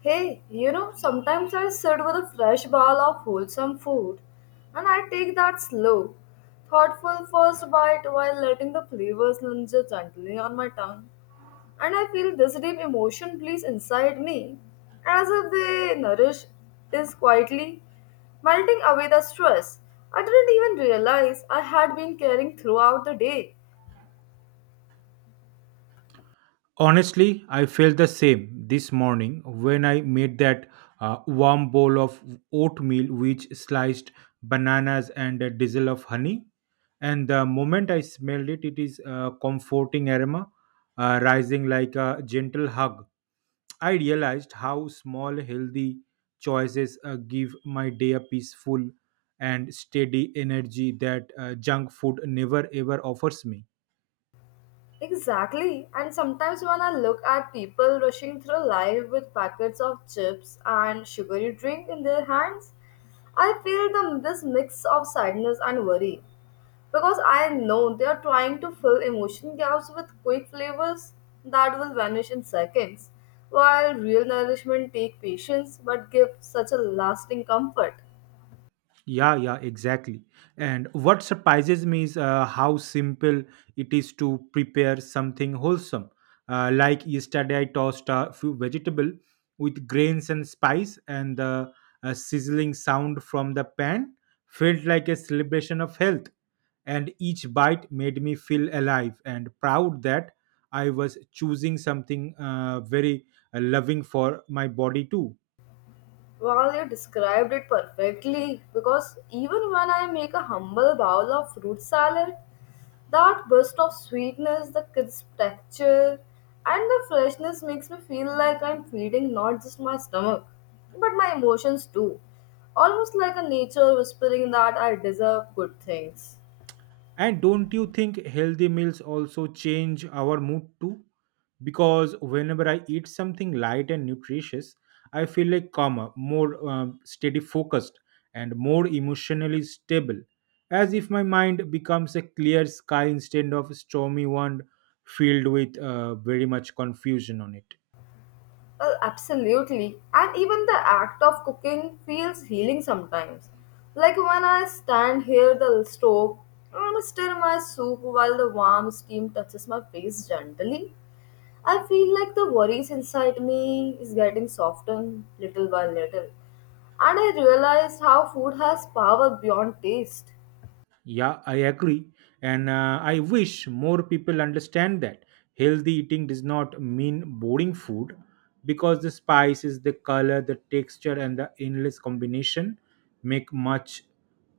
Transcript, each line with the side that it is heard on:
left: Hey, you know, sometimes I sit with a fresh bowl of wholesome food and I take that slow, thoughtful first bite while letting the flavors linger gently on my tongue. And I feel this deep emotion please inside me as if they nourish is quietly melting away the stress I didn't even realize I had been carrying throughout the day.
right: Honestly, I felt the same this morning when I made that warm bowl of oatmeal with sliced bananas and a drizzle of honey. And the moment I smelled it, it is a comforting aroma rising like a gentle hug. I realized how small, healthy choices give my day a peaceful and steady energy that junk food never ever offers me.
left: Exactly. And sometimes when I look at people rushing through life with packets of chips and sugary drink in their hands, I feel this mix of sadness and worry. Because I know they are trying to fill emotion gaps with quick flavors that will vanish in seconds, while real nourishment take patience but give such a lasting comfort.
right: Yeah, yeah, exactly. And what surprises me is how simple it is to prepare something wholesome. Like yesterday, I tossed a few vegetable with grains and spice, and the sizzling sound from the pan felt like a celebration of health. And each bite made me feel alive and proud that I was choosing something very loving for my body too.
left: Well, you described it perfectly because even when I make a humble bowl of fruit salad, that burst of sweetness, the crisp texture, and the freshness makes me feel like I'm feeding not just my stomach, but my emotions too. Almost like a nature whispering that I deserve good things.
right: And don't you think healthy meals also change our mood too? Because whenever I eat something light and nutritious, I feel like calmer, more steady focused, and more emotionally stable, as if my mind becomes a clear sky instead of a stormy one filled with very much confusion on it.
left: Oh, absolutely. And even the act of cooking feels healing sometimes. Like when I stand here the stove and stir my soup while the warm steam touches my face gently. I feel like the worries inside me is getting softened little by little. And I realized how food has power beyond taste.
right: Yeah, I agree. And I wish more people understand that healthy eating does not mean boring food because the spices, the color, the texture, and the endless combination make much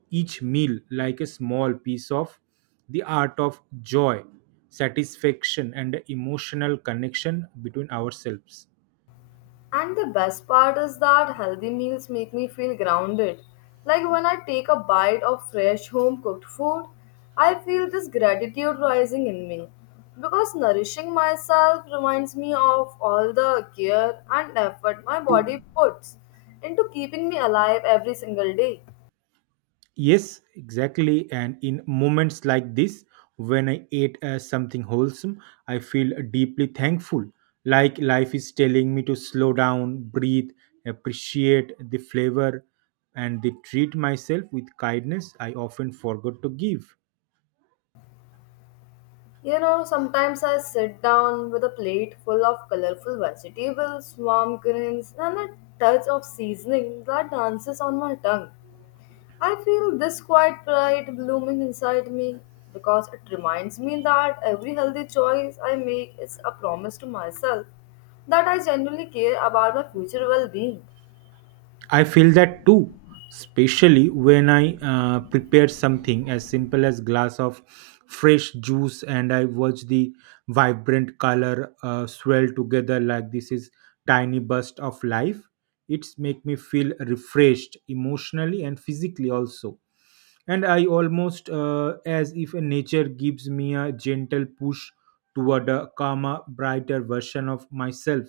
right: each meal like a small piece of the art of joy, satisfaction, and emotional connection between ourselves.
left: And the best part is that healthy meals make me feel grounded. Like when I take a bite of fresh home cooked food, I feel this gratitude rising in me. Because nourishing myself reminds me of all the care and effort my body puts into keeping me alive every single day.
right: Yes, exactly. And in moments like this, when I ate something wholesome, I feel deeply thankful. Like life is telling me to slow down, breathe, appreciate the flavor, and they treat myself with kindness I often forgot to give.
left: You know, sometimes I sit down with a plate full of colorful vegetables, warm greens, and a touch of seasoning that dances on my tongue. I feel this quiet pride blooming inside me because it reminds me that every healthy choice I make is a promise to myself that I genuinely care about my future well being.
right: I feel that too, especially when I prepare something as simple as glass of fresh juice and I watch the vibrant color swell together like this is tiny burst of life. It's make me feel refreshed emotionally and physically also. And I almost as if nature gives me a gentle push toward a calmer, brighter version of myself.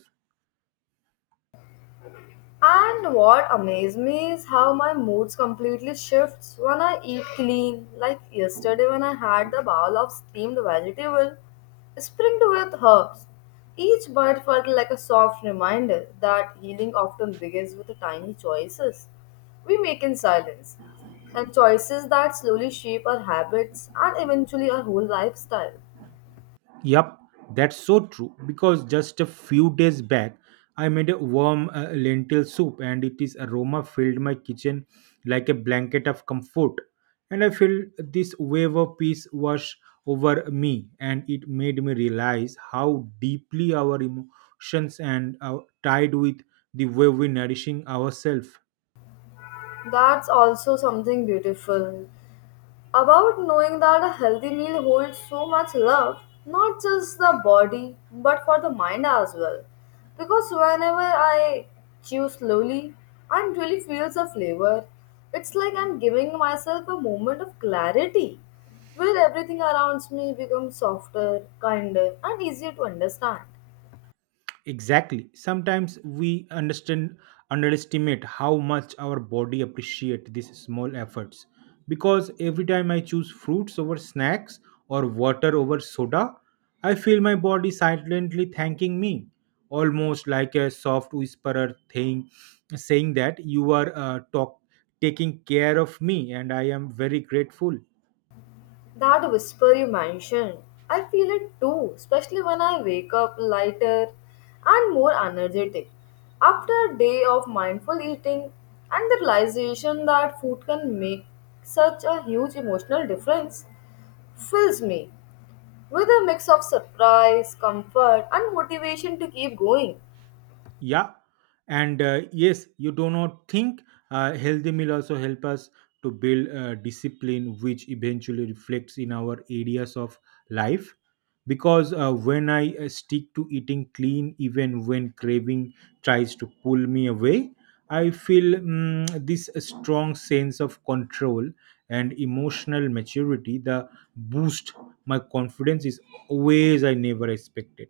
left: And what amazed me is how my moods completely shifts when I eat clean. Like yesterday when I had the bowl of steamed vegetable, sprinkled with herbs. Each bite felt like a soft reminder that healing often begins with the tiny choices we make in silence, and choices that slowly shape our habits and eventually our whole lifestyle.
right: Yup, that's so true. Because just a few days back, I made a warm lentil soup, and it is aroma filled my kitchen like a blanket of comfort. And I feel this wave of peace wash over me, and it made me realize how deeply our emotions and are tied with the way we nourishing ourselves.
left: That's also something beautiful. About knowing that a healthy meal holds so much love, not just the body, but for the mind as well. Because whenever I chew slowly and really feel the flavor, it's like I'm giving myself a moment of clarity where everything around me becomes softer, kinder, and easier to understand.
right: Exactly. Sometimes we understand underestimate how much our body appreciate these small efforts. Because every time I choose fruits over snacks or water over soda, I feel my body silently thanking me, almost like a soft whisperer thing saying that you are taking care of me and I am very grateful.
left: That whisper you mentioned, I feel it too, especially when I wake up lighter and more energetic. After a day of mindful eating and the realization that food can make such a huge emotional difference, fills me with a mix of surprise, comfort, and motivation to keep going.
right: Yeah, and yes, you do not think healthy meal also help us to build discipline, which eventually reflects in our areas of life. Because when I stick to eating clean, even when craving tries to pull me away, I feel this strong sense of control and emotional maturity. The boost my confidence is always I never expected.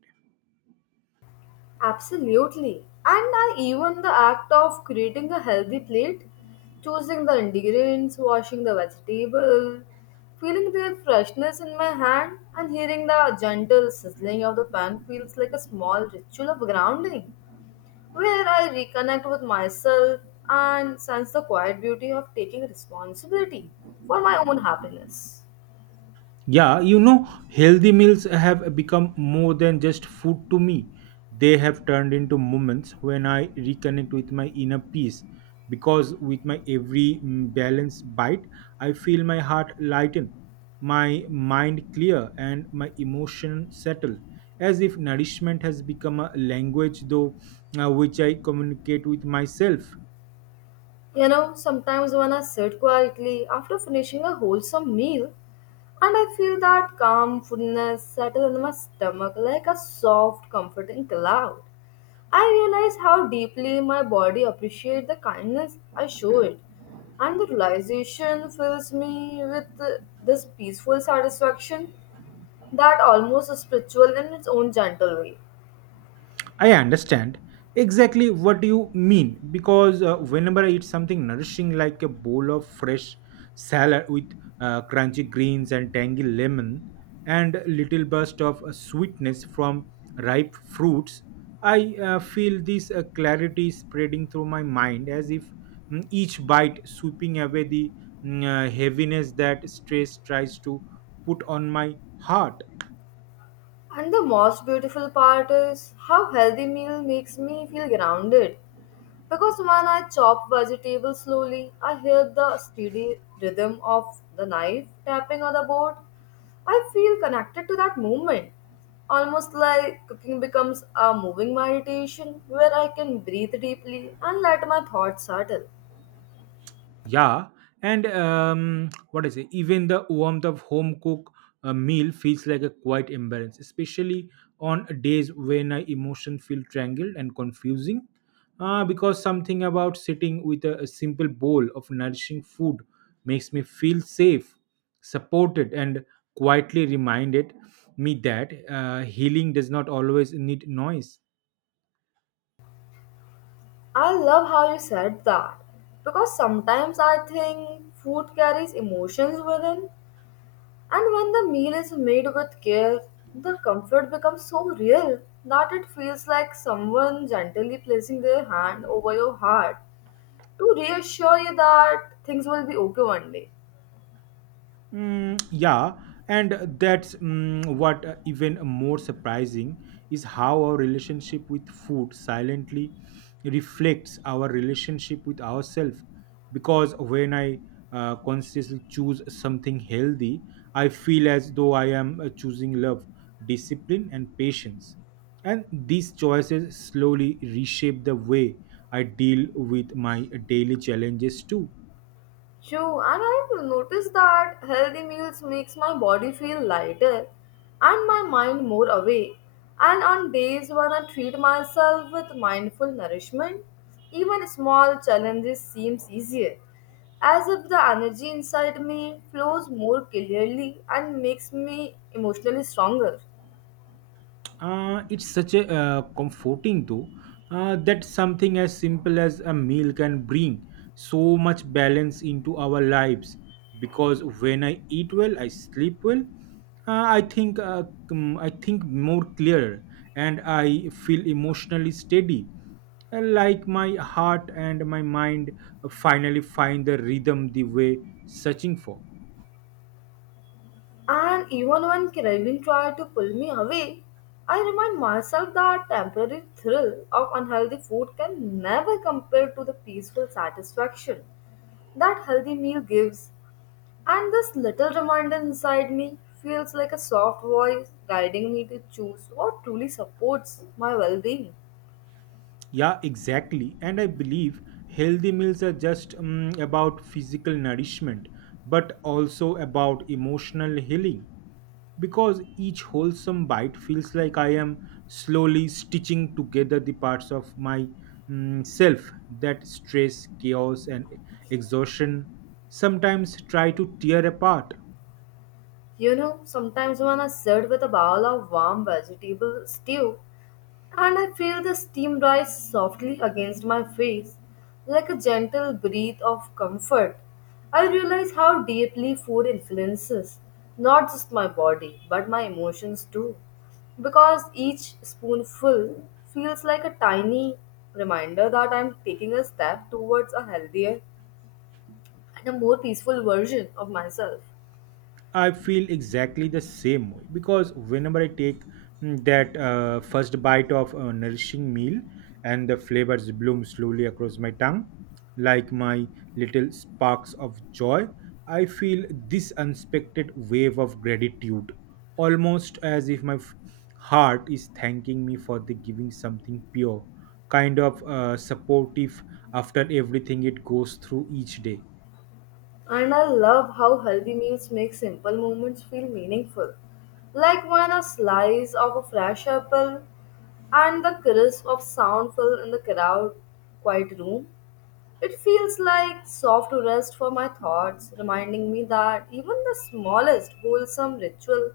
left: Absolutely. And I even the act of creating a healthy plate, choosing the ingredients, washing the vegetable, feeling their freshness in my hand, and hearing the gentle sizzling of the pan feels like a small ritual of grounding, where I reconnect with myself and sense the quiet beauty of taking responsibility for my own happiness.
right: Yeah, you know, healthy meals have become more than just food to me. They have turned into moments when I reconnect with my inner peace. Because with my every balanced bite, I feel my heart lighten, my mind clear, and my emotion settle. As if nourishment has become a language, though, which I communicate with myself.
left: You know, sometimes when I sit quietly after finishing a wholesome meal, and I feel that calm foodness settle in my stomach like a soft, comforting cloud. I realize how deeply my body appreciates the kindness I show it, and the realization fills me with this peaceful satisfaction that almost is spiritual in its own gentle way.
right: I understand exactly what you mean because whenever I eat something nourishing like a bowl of fresh salad with crunchy greens and tangy lemon and a little burst of sweetness from ripe fruits, I feel this clarity spreading through my mind as if mm, each bite sweeping away the heaviness that stress tries to put on my heart.
left: And the most beautiful part is how healthy meal makes me feel grounded. Because when I chop vegetables slowly, I hear the steady rhythm of the knife tapping on the board. I feel connected to that movement, almost like cooking becomes a moving meditation where I can breathe deeply and let my thoughts settle.
right: Yeah, and what I say, even the warmth of home cook meal feels like a quiet imbalance, especially on days when I emotion feel tangled and confusing. Because something about sitting with a simple bowl of nourishing food makes me feel safe, supported, and quietly reminded me that healing does not always need noise.
left: I love how you said that because sometimes I think food carries emotions within. And when the meal is made with care, the comfort becomes so real that it feels like someone gently placing their hand over your heart to reassure you that things will be okay one day.
right: Yeah, and that's what even more surprising is how our relationship with food silently reflects our relationship with ourselves. Because when I consciously choose something healthy, I feel as though I am choosing love, discipline, and patience. And these choices slowly reshape the way I deal with my daily challenges too.
left: True, and I've noticed that healthy meals makes my body feel lighter and my mind more awake. And on days when I treat myself with mindful nourishment, even small challenges seems easier, as if the energy inside me flows more clearly and makes me emotionally stronger.
right: It's such a comforting though that something as simple as a meal can bring so much balance into our lives because when I eat well I sleep well uh, i think uh, I think more clearer and I feel emotionally steady like my heart and my mind finally find the rhythm the way searching for.
left: And even when Craven tried to pull me away, I remind myself that temporary thrill of unhealthy food can never compare to the peaceful satisfaction that healthy meal gives. And this little reminder inside me feels like a soft voice guiding me to choose what truly supports my well being.
right: Yeah, exactly. And I believe healthy meals are just about physical nourishment, but also about emotional healing. Because each wholesome bite feels like I am slowly stitching together the parts of my self that stress, chaos, and exhaustion sometimes try to tear apart.
left: You know, sometimes when I sit with a bowl of warm vegetable stew, and I feel the steam rise softly against my face, like a gentle breath of comfort. I realize how deeply food influences not just my body but my emotions too, because each spoonful feels like a tiny reminder that I'm taking a step towards a healthier and a more peaceful version of myself.
right: I feel exactly the same way because whenever I take mm, that first bite of a nourishing meal and the flavors bloom slowly across my tongue, like my little sparks of joy, I feel this unexpected wave of gratitude, almost as if my heart is thanking me for the giving something pure, kind of supportive after everything it goes through each day.
left: And I love how healthy meals make simple moments feel meaningful. Like when a slice of a fresh apple and the crisp of sound fill in the crowd, quiet room. It feels like soft rest for my thoughts, reminding me that even the smallest wholesome ritual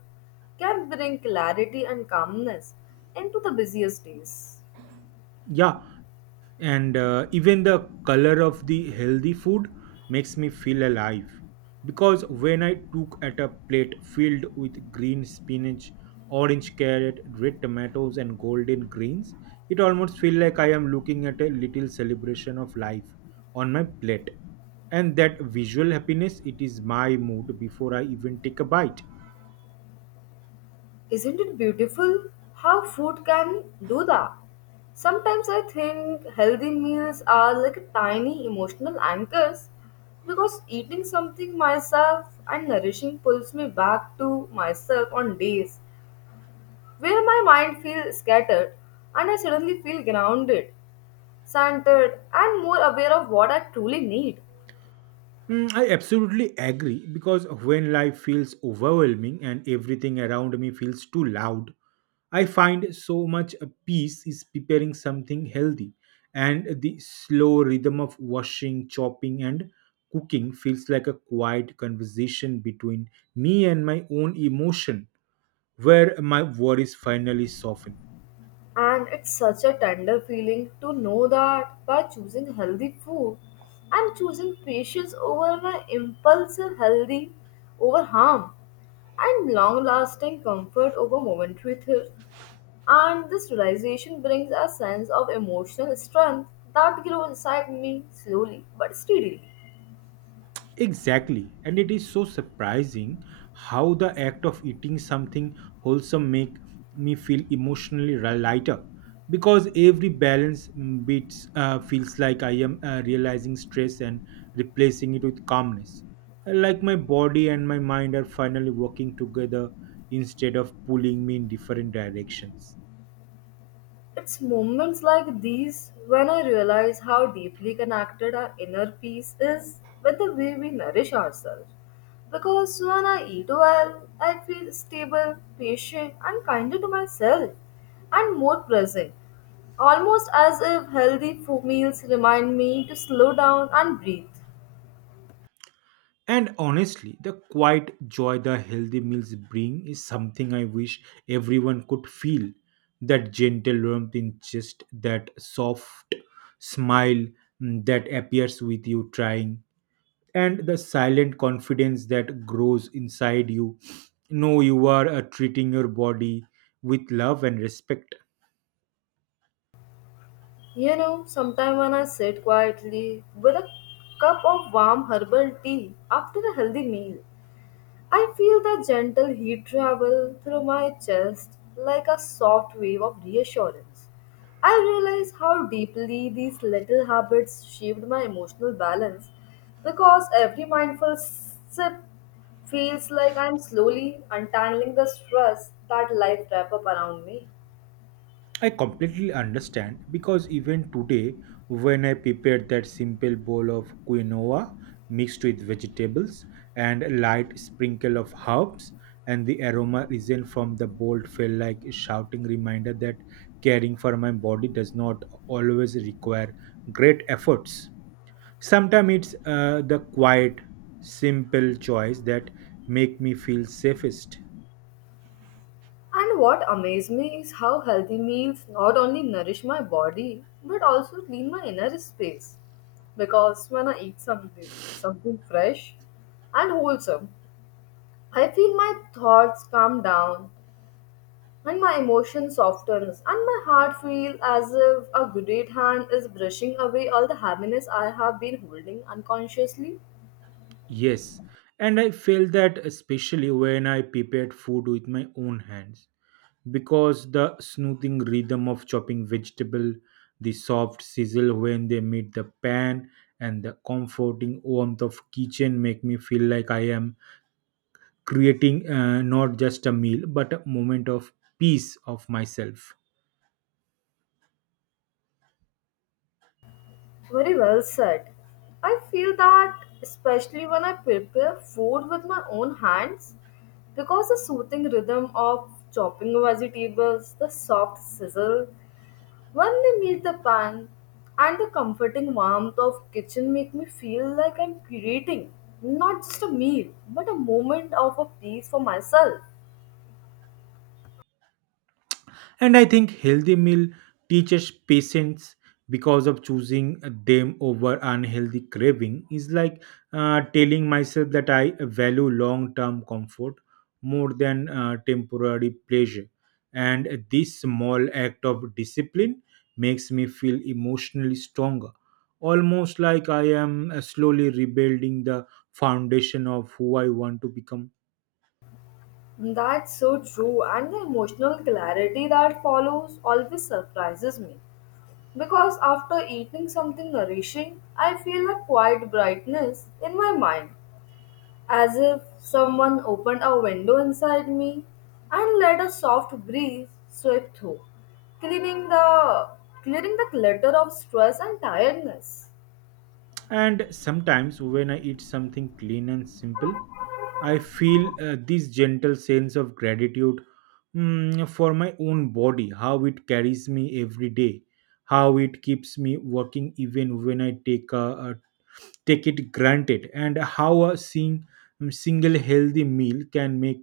left: can bring clarity and calmness into the busiest days.
right: Yeah, and even the color of the healthy food makes me feel alive because when I took at a plate filled with green spinach orange carrot red tomatoes and golden greens it almost feel like I am looking at a little celebration of life on my plate and that visual happiness it is my mood before I even take a bite.
left: Isn't it beautiful how food can do that? Sometimes I think healthy meals are like tiny emotional anchors because eating something myself and nourishing pulls me back to myself on days where my mind feels scattered and I suddenly feel grounded, centered, and more aware of what I truly need.
right: I absolutely agree because when life feels overwhelming and everything around me feels too loud, I find so much a peace is preparing something healthy. And the slow rhythm of washing, chopping, and cooking feels like a quiet conversation between me and my own emotion, where my worries finally soften.
left: And it's such a tender feeling to know that by choosing healthy food, I'm choosing patience over my impulsive healthy over harm and long lasting comfort over momentary thrill. And this realization brings a sense of emotional strength that grows inside me slowly but steadily.
right: Exactly. And it is so surprising how the act of eating something wholesome make me feel emotionally lighter because every balance mm, beats feels like I am realizing stress and replacing it with calmness. Like my body and my mind are finally working together instead of pulling me in different directions.
left: It's moments like these when I realize how deeply connected our inner peace is with the way we nourish ourselves. Because when I eat well, I feel stable, patient, and kinder to myself, and more present. Almost as if healthy food meals remind me to slow down and breathe.
right: And honestly, the quiet joy the healthy meals bring is something I wish everyone could feel. That gentle warmth in chest, that soft smile that appears with you trying, and the silent confidence that grows inside you. Know you are treating your body with love and respect.
left: You know, sometime when I sit quietly with a cup of warm herbal tea after a healthy meal, I feel the gentle heat travel through my chest like a soft wave of reassurance. I realize how deeply these little habits shaped my emotional balance because every mindful sip feels like I'm slowly untangling the stress that life wraps up around me.
right: I completely understand because even today, when I prepared that simple bowl of quinoa mixed with vegetables and a light sprinkle of herbs, and the aroma risen from the bowl felt like a shouting reminder that caring for my body does not always require great efforts. Sometimes it's the quiet, simple choice that make me feel safest.
left: And what amazed me is how healthy meals not only nourish my body but also clean my inner space. Because when I eat something fresh and wholesome, I feel my thoughts calm down and my emotion softens and my heart feels as if a good hand is brushing away all the happiness I have been holding unconsciously.
right: Yes, and I felt that especially when I prepared food with my own hands because the smoothing rhythm of chopping vegetable, the soft sizzle when they meet the pan, and the comforting warmth of kitchen make me feel like I am creating not just a meal but a moment of peace of myself.
left: Very well said. I feel that especially when I prepare food with my own hands because the soothing rhythm of chopping vegetables, the soft sizzle when they meet the pan, and the comforting warmth of kitchen make me feel like I'm creating not just a meal but a moment of a peace for myself.
right: And I think healthy meal teaches patience because of choosing them over unhealthy craving is like telling myself that I value long-term comfort more than temporary pleasure. And this small act of discipline makes me feel emotionally stronger, almost like I am slowly rebuilding the foundation of who I want to become.
left: That's so true, and the emotional clarity that follows always surprises me. Because after eating something nourishing, I feel a quiet brightness in my mind, as if someone opened a window inside me and let a soft breeze sweep through, cleaning the clearing the clutter of stress and tiredness.
right: And sometimes when I eat something clean and simple, I feel this gentle sense of gratitude for my own body, how it carries me every day, how it keeps me working even when I take a take it granted, and how a single healthy meal can make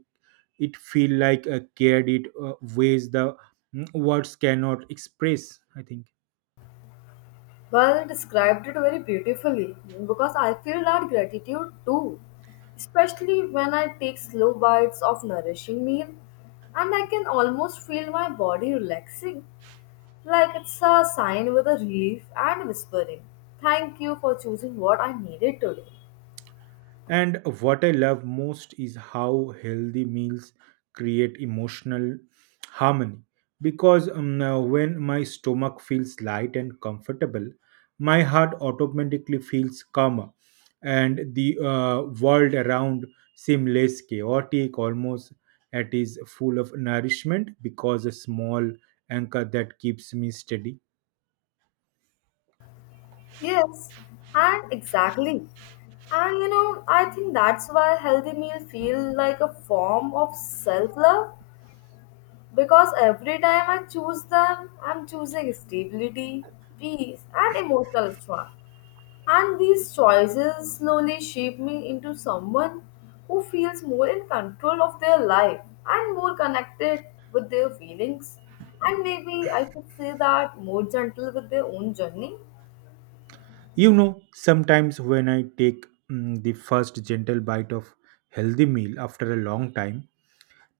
right: it feel like a cared it ways the words cannot express. I think.
left: Well, you described it very beautifully because I feel that gratitude too, especially when I take slow bites of nourishing meal and I can almost feel my body relaxing, like it's a sign with a relief and whispering, thank you for choosing what I needed today.
right: And what I love most is how healthy meals create emotional harmony. Because when my stomach feels light and comfortable, my heart automatically feels calmer, and the world around seems less chaotic, almost it is full of nourishment because a small anchor that keeps me steady.
left: Yes, and exactly. And you know, I think that's why healthy meal feel like a form of self-love. Because every time I choose them, I'm choosing stability, peace, and emotional strength. And these choices slowly shape me into someone who feels more in control of their life and more connected with their feelings. And maybe I should say that more gentle with their own journey.
right: You know, sometimes when I take the first gentle bite of healthy meal after a long time,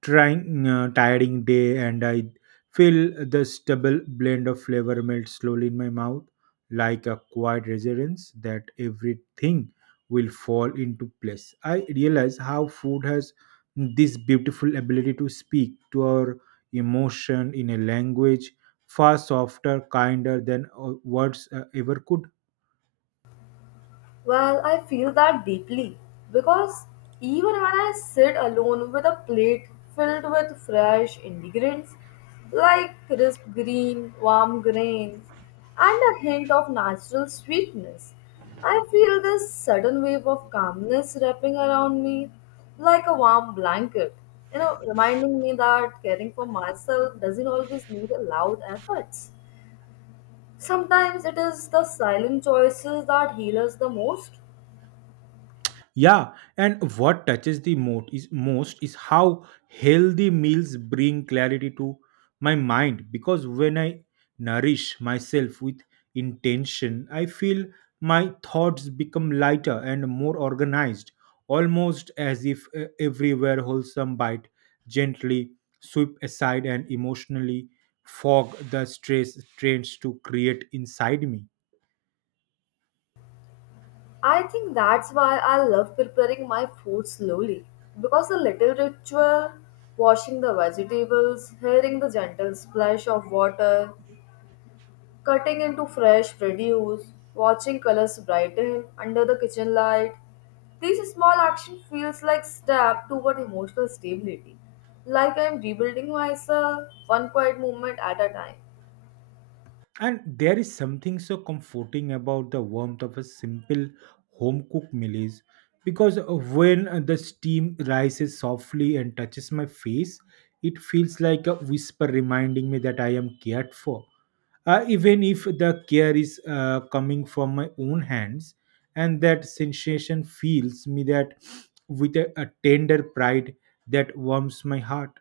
right: trying tiring day, and I feel the stubble blend of flavor melt slowly in my mouth, like a quiet reassurance that everything will fall into place. I realize how food has this beautiful ability to speak to our emotion in a language far softer, kinder than words ever could.
left: Well, I feel that deeply because even when I sit alone with a plate filled with fresh ingredients like crisp green, warm grains, and a hint of natural sweetness, I feel this sudden wave of calmness wrapping around me like a warm blanket, you know, reminding me that caring for myself doesn't always need a loud efforts. Sometimes it is the silent choices that heal us the most.
right: Yeah, and what touches the most is how healthy meals bring clarity to my mind because when I nourish myself with intention, I feel my thoughts become lighter and more organized, almost as if everywhere wholesome bite gently sweep aside and emotionally fog the stress strains to create inside me.
left: I think that's why I love preparing my food slowly because the little ritual, washing the vegetables, hearing the gentle splash of water, cutting into fresh produce, watching colors brighten under the kitchen light, these small action feels like step toward emotional stability, like I'm rebuilding myself one quiet moment at a time.
right: And there is something so comforting about the warmth of a simple home cooked meal is because when the steam rises softly and touches my face it feels like a whisper reminding me that I am cared for even if the care is coming from my own hands and that sensation fills me that with a tender pride that warms my heart.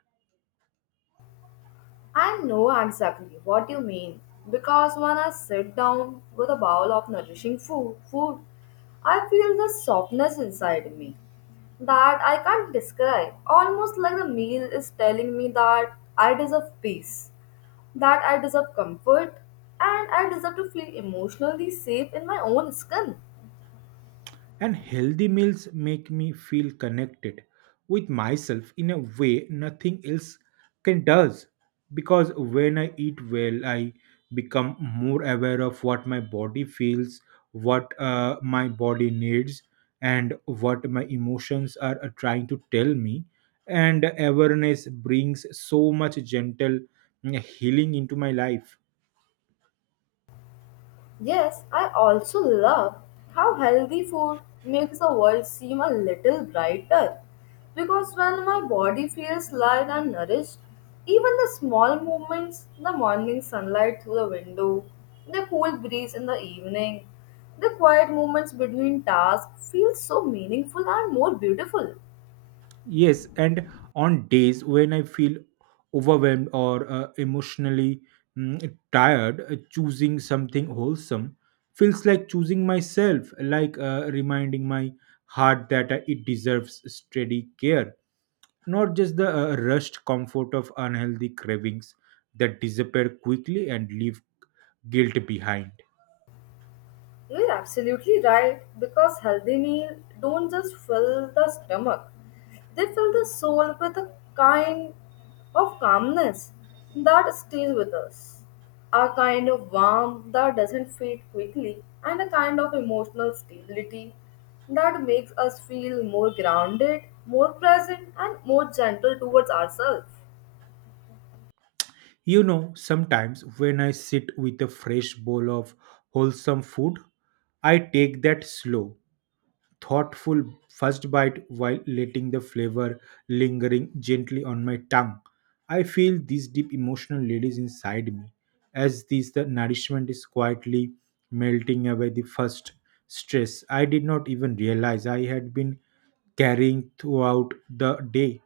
left: I know exactly what you mean because when I sit down with a bowl of nourishing food, I feel the softness inside me that I can't describe. Almost like the meal is telling me that I deserve peace, that I deserve comfort, and I deserve to feel emotionally safe in my own skin.
right: And healthy meals make me feel connected with myself in a way nothing else can does because when I eat well I become more aware of what my body feels, what my body needs and what my emotions are trying to tell me and awareness brings so much gentle healing into my life.
left: Yes, I also love how healthy food makes the world seem a little brighter. Because when my body feels light and nourished, even the small movements, the morning sunlight through the window, the cool breeze in the evening, the quiet moments between tasks feel so meaningful and more beautiful.
right: Yes, and on days when I feel overwhelmed or emotionally tired, choosing something wholesome feels like choosing myself, like reminding my heart that it deserves steady care, not just the rushed comfort of unhealthy cravings that disappear quickly and leave guilt behind.
left: You're absolutely right because healthy meals don't just fill the stomach, they fill the soul with a kind of calmness that stays with us. A kind of warmth that doesn't fade quickly, and a kind of emotional stability that makes us feel more grounded, more present, and more gentle towards ourselves.
right: You know, sometimes when I sit with a fresh bowl of wholesome food, I take that slow, thoughtful first bite while letting the flavor lingering gently on my tongue. I feel these deep emotional ladies inside me, as this the nourishment is quietly melting away the first stress I did not even realize I had been carrying throughout the day.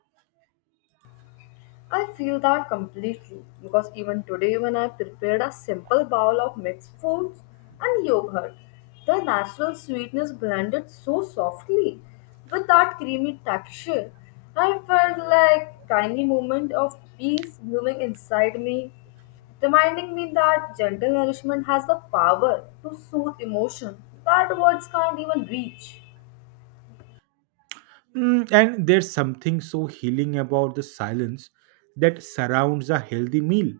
left: I feel that completely because even today, when I prepared a simple bowl of mixed fruits and yogurt, the natural sweetness blended so softly with that creamy texture. I felt like tiny moment of peace blooming inside me, reminding me that gentle nourishment has the power to soothe emotion that words can't even reach.
right: And there's something so healing about the silence that surrounds a healthy meal.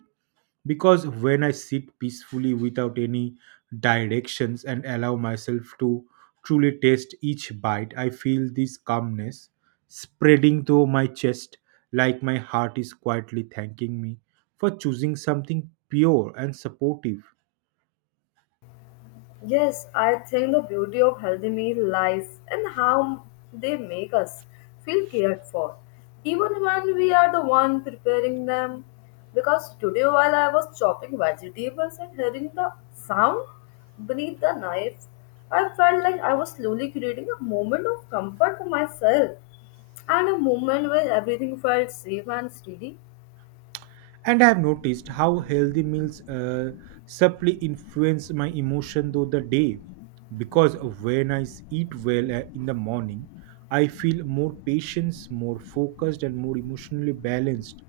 right: Because when I sit peacefully without any directions and allow myself to truly taste each bite, I feel this calmness spreading through my chest like my heart is quietly thanking me for choosing something pure and supportive.
left: Yes, I think the beauty of healthy meal lies in how they make us feel cared for, even when we are the one preparing them. Because today, while I was chopping vegetables and hearing the sound beneath the knife, I felt like I was slowly creating a moment of comfort for myself and a moment where everything felt safe and steady.
right: And I have noticed how healthy meals subtly influence my emotion through the day because when I eat well in the morning I feel more patience more focused and more emotionally balanced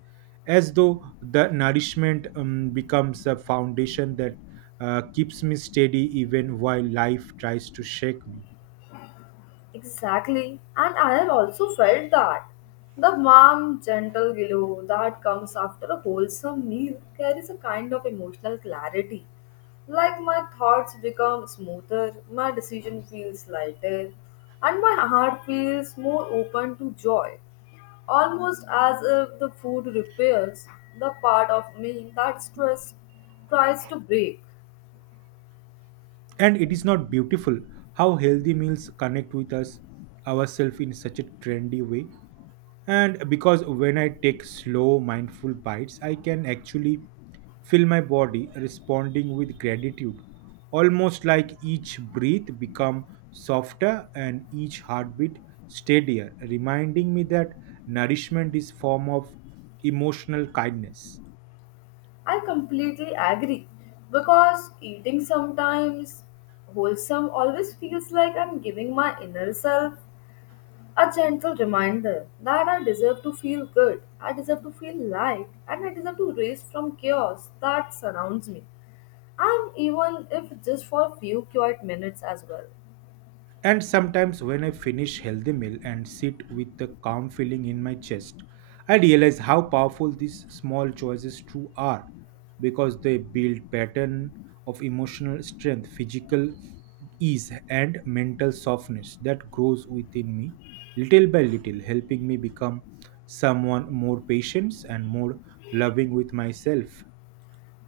right: as though the nourishment becomes a foundation that keeps me steady even while life tries to shake me.
left: Exactly. And I have also felt that. The warm, gentle glow that comes after a wholesome meal carries a kind of emotional clarity. Like my thoughts become smoother, my decision feels lighter, and my heart feels more open to joy. Almost as if the food repairs the part of me that stress tries to break.
right: And it is not beautiful how healthy meals connect with us ourselves in such a trendy way and because when I take slow mindful bites I can actually feel my body responding with gratitude almost like each breath become softer and each heartbeat steadier reminding me that nourishment is form of emotional kindness.
left: I completely agree because eating sometimes wholesome always feels like I'm giving my inner self a gentle reminder that I deserve to feel good, I deserve to feel light, and I deserve to raise from chaos that surrounds me. And even if just for a few quiet minutes as well.
right: And sometimes when I finish healthy meal and sit with the calm feeling in my chest, I realize how powerful these small choices true are because they build pattern of emotional strength, physical ease and mental softness that grows within me little by little helping me become someone more patient and more loving with myself.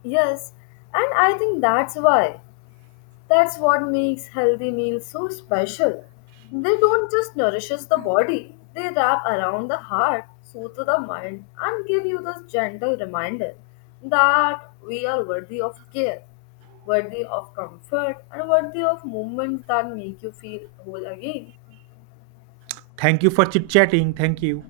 left: Yes, and I think that's what makes healthy meals so special. They don't just nourishes the body, they wrap around the heart, soothe the mind, and give you this gentle reminder that we are worthy of care, worthy of comfort, and worthy of moments that make you feel whole again.
right: Thank you for chit chatting. Thank you.